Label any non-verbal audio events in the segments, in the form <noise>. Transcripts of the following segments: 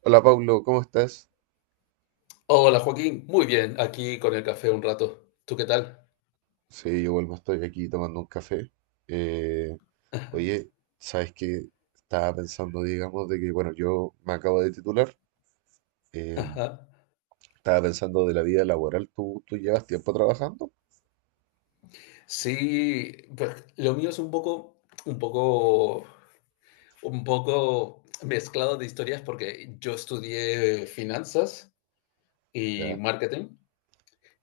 Hola Pablo, ¿cómo estás? Hola Joaquín, muy bien, aquí con el café un rato. ¿Tú qué tal? Sí, yo vuelvo, estoy aquí tomando un café. Eh, oye, ¿sabes qué? Estaba pensando, digamos, de que, bueno, yo me acabo de titular. eh, Ajá. Estaba pensando de la vida laboral. ¿Tú llevas tiempo trabajando? Sí, pues lo mío es un poco mezclado de historias porque yo estudié finanzas y Ya. marketing,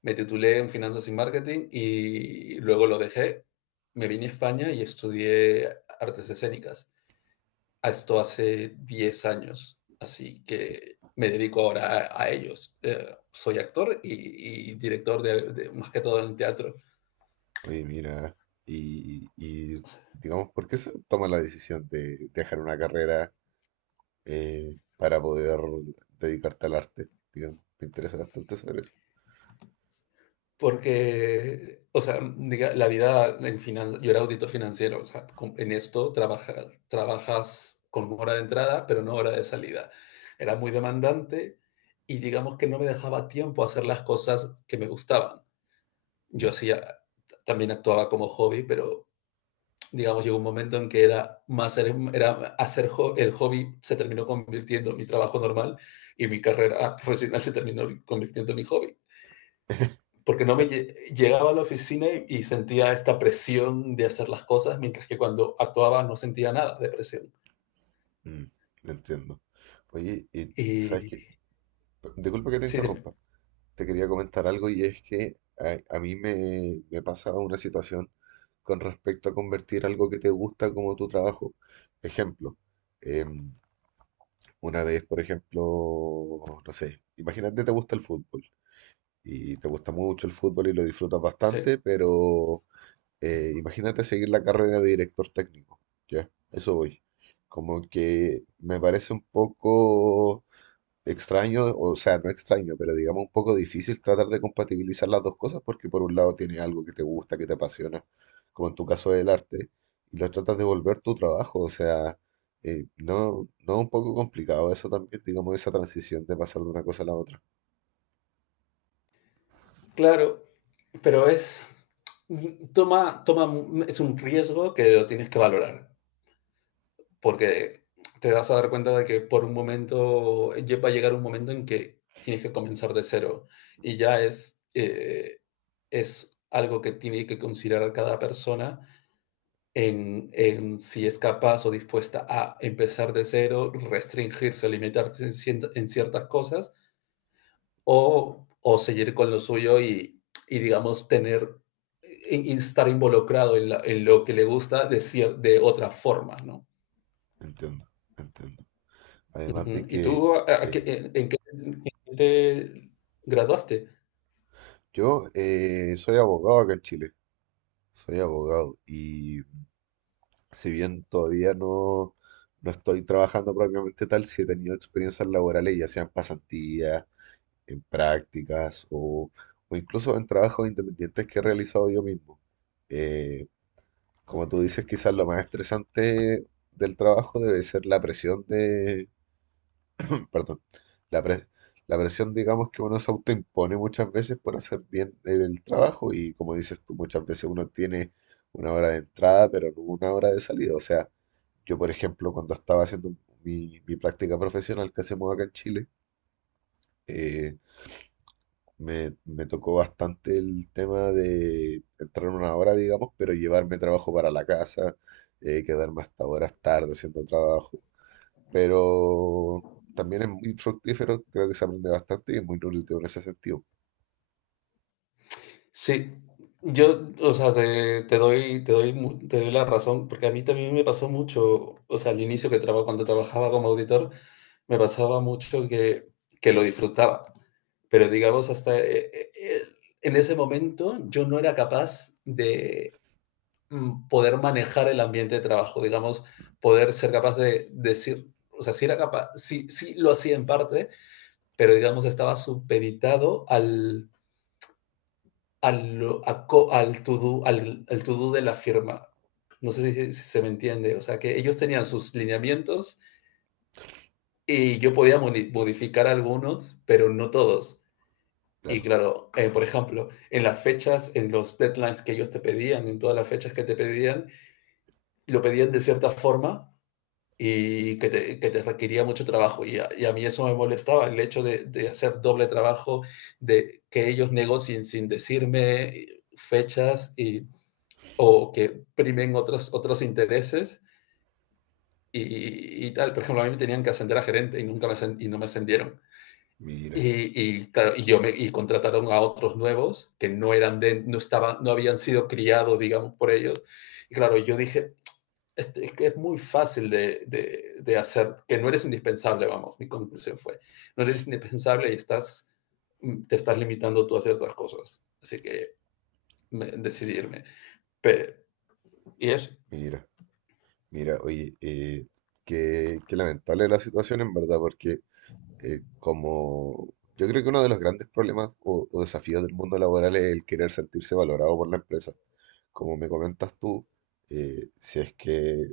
me titulé en finanzas y marketing y luego lo dejé, me vine a España y estudié artes escénicas. A esto hace 10 años, así que me dedico ahora a ellos. Soy actor y, director de más que todo en teatro, Oye, mira, y, y, digamos, ¿por qué se toma la decisión de dejar una carrera para poder dedicarte al arte? Digamos, me interesa bastante saber eso. porque, o sea, la vida en finanzas, yo era auditor financiero, o sea, en esto trabajas con hora de entrada, pero no hora de salida. Era muy demandante y digamos que no me dejaba tiempo a hacer las cosas que me gustaban. Yo Ya, hacía, también actuaba como hobby, pero digamos, llegó un momento en que era más era hacer jo, el hobby se terminó convirtiendo en mi trabajo normal y mi carrera profesional se terminó convirtiendo en mi hobby. Porque no me claro. llegaba a la oficina y sentía esta presión de hacer las cosas, mientras que cuando actuaba no sentía nada de presión. Mm, entiendo. Oye, y ¿sabes qué? Y Disculpa que te sí, dime, interrumpa. Te quería comentar algo y es que a mí me pasa una situación con respecto a convertir algo que te gusta como tu trabajo. Ejemplo, em, una vez, por ejemplo, no sé, imagínate te gusta el fútbol y te gusta mucho el fútbol y lo disfrutas sí, bastante, pero imagínate seguir la carrera de director técnico. Ya, eso voy. Como que me parece un poco extraño, o sea, no extraño, pero digamos un poco difícil tratar de compatibilizar las dos cosas porque por un lado tienes algo que te gusta, que te apasiona, como en tu caso del arte, y lo tratas de volver tu trabajo, o sea, no un poco complicado eso también, digamos, esa transición de pasar de una cosa a la otra. claro, pero toma, toma, es un riesgo que lo tienes que valorar. Porque te vas a dar cuenta de que por un momento va a llegar un momento en que tienes que comenzar de cero y ya es algo que tiene que considerar cada persona si es capaz o dispuesta a empezar de cero, restringirse, limitarse en ciertas cosas o seguir con lo suyo y digamos, y estar involucrado en lo que le gusta de otra forma, ¿no? Entiendo, entiendo. Además Ujú. de ¿Y que tú a qué eh, en qué te graduaste? yo soy abogado acá en Chile, soy abogado y si bien todavía no, no estoy trabajando propiamente tal, sí he tenido experiencias laborales, ya sean pasantías, en prácticas o incluso en trabajos independientes que he realizado yo mismo. Eh, Como tú dices, quizás lo más estresante del trabajo debe ser la presión, perdón, la, pre- la presión, digamos, que uno se autoimpone muchas veces por hacer bien el trabajo y como dices tú, muchas veces uno tiene una hora de entrada, pero no una hora de salida. O sea, yo, por ejemplo, cuando estaba haciendo mi práctica profesional que hacemos acá en Chile, eh, me tocó bastante el tema de entrar una hora, digamos, pero llevarme trabajo para la casa, quedarme hasta horas tarde haciendo trabajo, pero también es muy fructífero, creo que se aprende bastante y es muy nutritivo en ese sentido. Sí, yo, o sea, te doy la razón, porque a mí también me pasó mucho, o sea, al inicio que traba cuando trabajaba como auditor, me pasaba mucho que lo disfrutaba, pero digamos en ese momento yo no era capaz de poder manejar el ambiente de trabajo, digamos, poder ser capaz de decir, o sea, sí era capaz, sí sí lo hacía en parte, pero digamos estaba supeditado al, a al to-do al to-do de la firma. No sé si se me entiende, o sea que ellos tenían sus lineamientos y yo podía modificar algunos, pero no todos. Y Claro, claro, por ejemplo, en las fechas, en los deadlines que ellos te pedían, en todas las fechas que te pedían, lo pedían de cierta forma y que te requería mucho trabajo. Y a mí eso me molestaba, el hecho hacer doble trabajo, de que ellos negocien sin decirme fechas o que primen otros intereses y tal. Por ejemplo, a mí me tenían que ascender a gerente y nunca me, y no me ascendieron. mira, Claro, y contrataron a otros nuevos que no eran de, no estaban, no habían sido criados, digamos, por ellos. Y claro, yo dije, es que es muy fácil hacer, que no eres indispensable, vamos, mi conclusión fue, no eres indispensable y te estás limitando tú a ciertas cosas, así que decidirme. Pero, y eso, mira, oye, qué, qué lamentable la situación en verdad, porque como yo creo que uno de los grandes problemas o desafíos del mundo laboral es el querer sentirse valorado por la empresa. Como me comentas tú, si es que,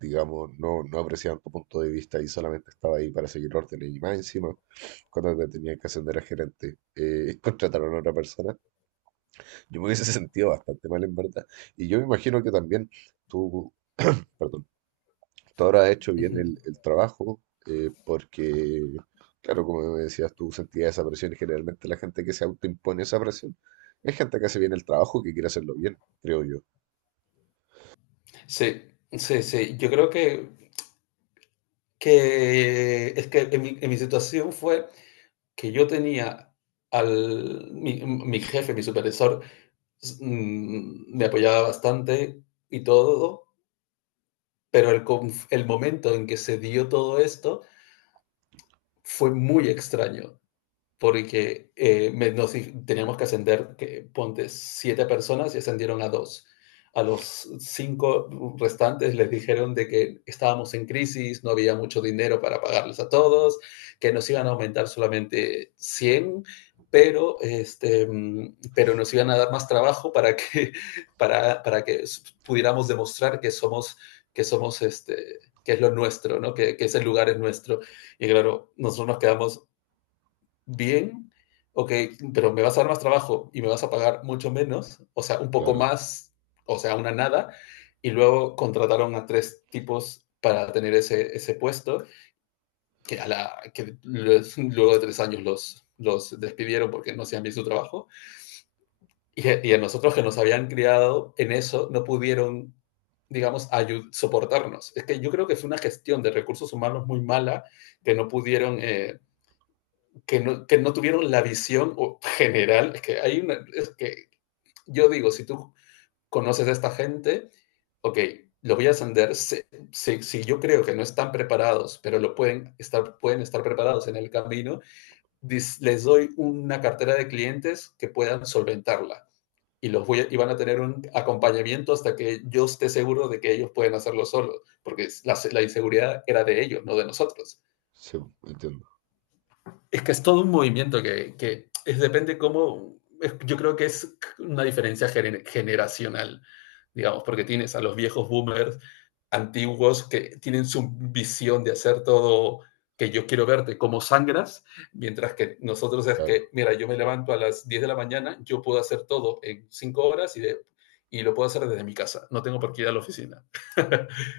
digamos, no, no apreciaban tu punto de vista y solamente estaba ahí para seguir órdenes y más encima, cuando te tenían que ascender a gerente, <laughs> contrataron a otra persona, yo me hubiese sentido bastante mal en verdad. Y yo me imagino que también tú, perdón, tú habrás hecho uh bien -huh. El trabajo porque... Claro, como me decías, tú sentías esa presión y generalmente la gente que se autoimpone esa presión es gente que hace bien el trabajo, que quiere hacerlo bien, creo yo. Sí, sí, sí, yo creo que es que en mi situación fue que yo tenía mi jefe, mi supervisor, me apoyaba bastante y todo, pero el momento en que se dio todo esto fue muy extraño porque nos teníamos que ascender, que, ponte, siete personas y ascendieron a dos. A los cinco restantes les dijeron de que estábamos en crisis, no había mucho dinero para pagarles a todos, que nos iban a aumentar solamente 100, pero nos iban a dar más trabajo para <laughs> para que pudiéramos demostrar que somos, que somos, este, que es lo nuestro, ¿no? Que ese lugar es nuestro. Y claro, nosotros nos quedamos, bien, ok, pero me vas a dar más trabajo y me vas a pagar mucho menos, o sea, un poco Claro. más, o sea, una nada, y luego contrataron a tres tipos para tener ese puesto, que, a la, que los- luego de 3 años los despidieron porque no hacían bien su trabajo, y a nosotros que nos habían criado en eso, no pudieron, digamos, soportarnos. Es que yo creo que fue una gestión de recursos humanos muy mala que no pudieron que no tuvieron la visión general. Es que hay una. Es que yo digo, si tú conoces a esta gente, ok, lo voy a ascender. Si, si, yo creo que no están preparados, pero lo pueden estar preparados en el camino, les doy una cartera de clientes que puedan solventarla. Y van a tener un acompañamiento hasta que yo esté seguro de que ellos pueden hacerlo solos, porque la inseguridad era de ellos, no de nosotros. Sí, entiendo, Es que es todo un movimiento que es, depende cómo, yo creo que es una diferencia generacional, digamos, porque tienes a los viejos boomers antiguos que tienen su visión de hacer todo que yo quiero verte como sangras, mientras que nosotros es claro. que, mira, yo me levanto a las 10 de la mañana, yo puedo hacer todo en 5 horas y lo puedo hacer desde mi casa, no tengo por qué ir a la oficina. <laughs>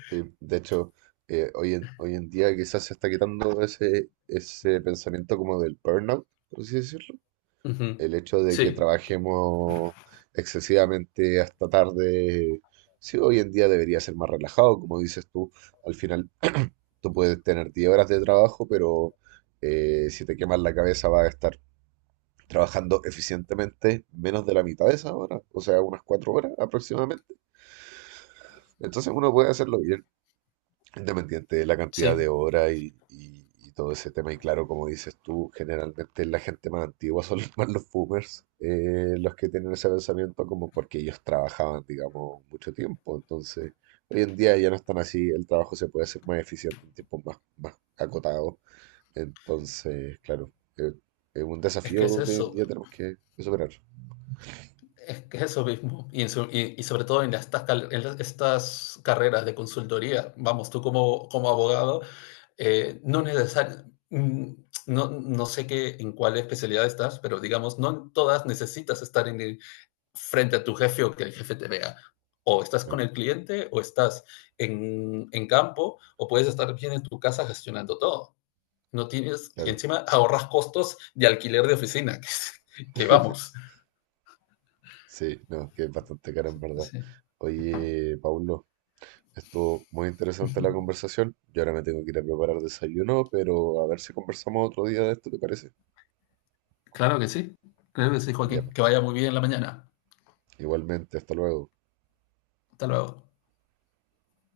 Sí, de hecho, hoy en día quizás se está quitando ese, ese pensamiento como del burnout, por así decirlo. uh -huh. El hecho de que Sí, trabajemos excesivamente hasta tarde, sí, hoy en día debería ser más relajado, como dices tú. Al final, tú puedes tener 10 horas de trabajo, pero si te quemas la cabeza vas a estar trabajando eficientemente menos de la mitad de esa hora, o sea, unas 4 horas aproximadamente. Entonces uno puede hacerlo bien, independiente de la cantidad sí, de horas y, y todo ese tema. Y claro, como dices tú, generalmente la gente más antigua son <laughs> más los boomers, los que tienen ese pensamiento como porque ellos trabajaban, digamos, mucho tiempo. Entonces, hoy en día ya no están así, el trabajo se puede hacer más eficiente en tiempos más, más acotados. Entonces, claro, eh, es un es que es desafío que hoy en eso, día tenemos que superar. es que eso mismo, y sobre todo en estas, cal- en las- estas carreras de consultoría, vamos, tú como abogado, no necesariamente, no, no sé qué, en cuál especialidad estás, pero digamos, no en todas necesitas estar frente a tu jefe o que el jefe te vea. O estás Claro, con el cliente, o estás en campo, o puedes estar bien en tu casa gestionando todo. No tienes, y <laughs> claro. encima ahorras costos de alquiler de oficina, <laughs> que vamos. Sí, no, que es bastante caro en verdad. Sí. Oye, Paulo. Estuvo muy interesante la conversación. Yo ahora me tengo que ir a preparar desayuno, pero a ver si conversamos otro día de esto, ¿te parece? Claro que sí, claro que sí, Ya, Joaquín. pues. Que vaya muy bien la mañana. Igualmente, hasta luego. Hasta luego.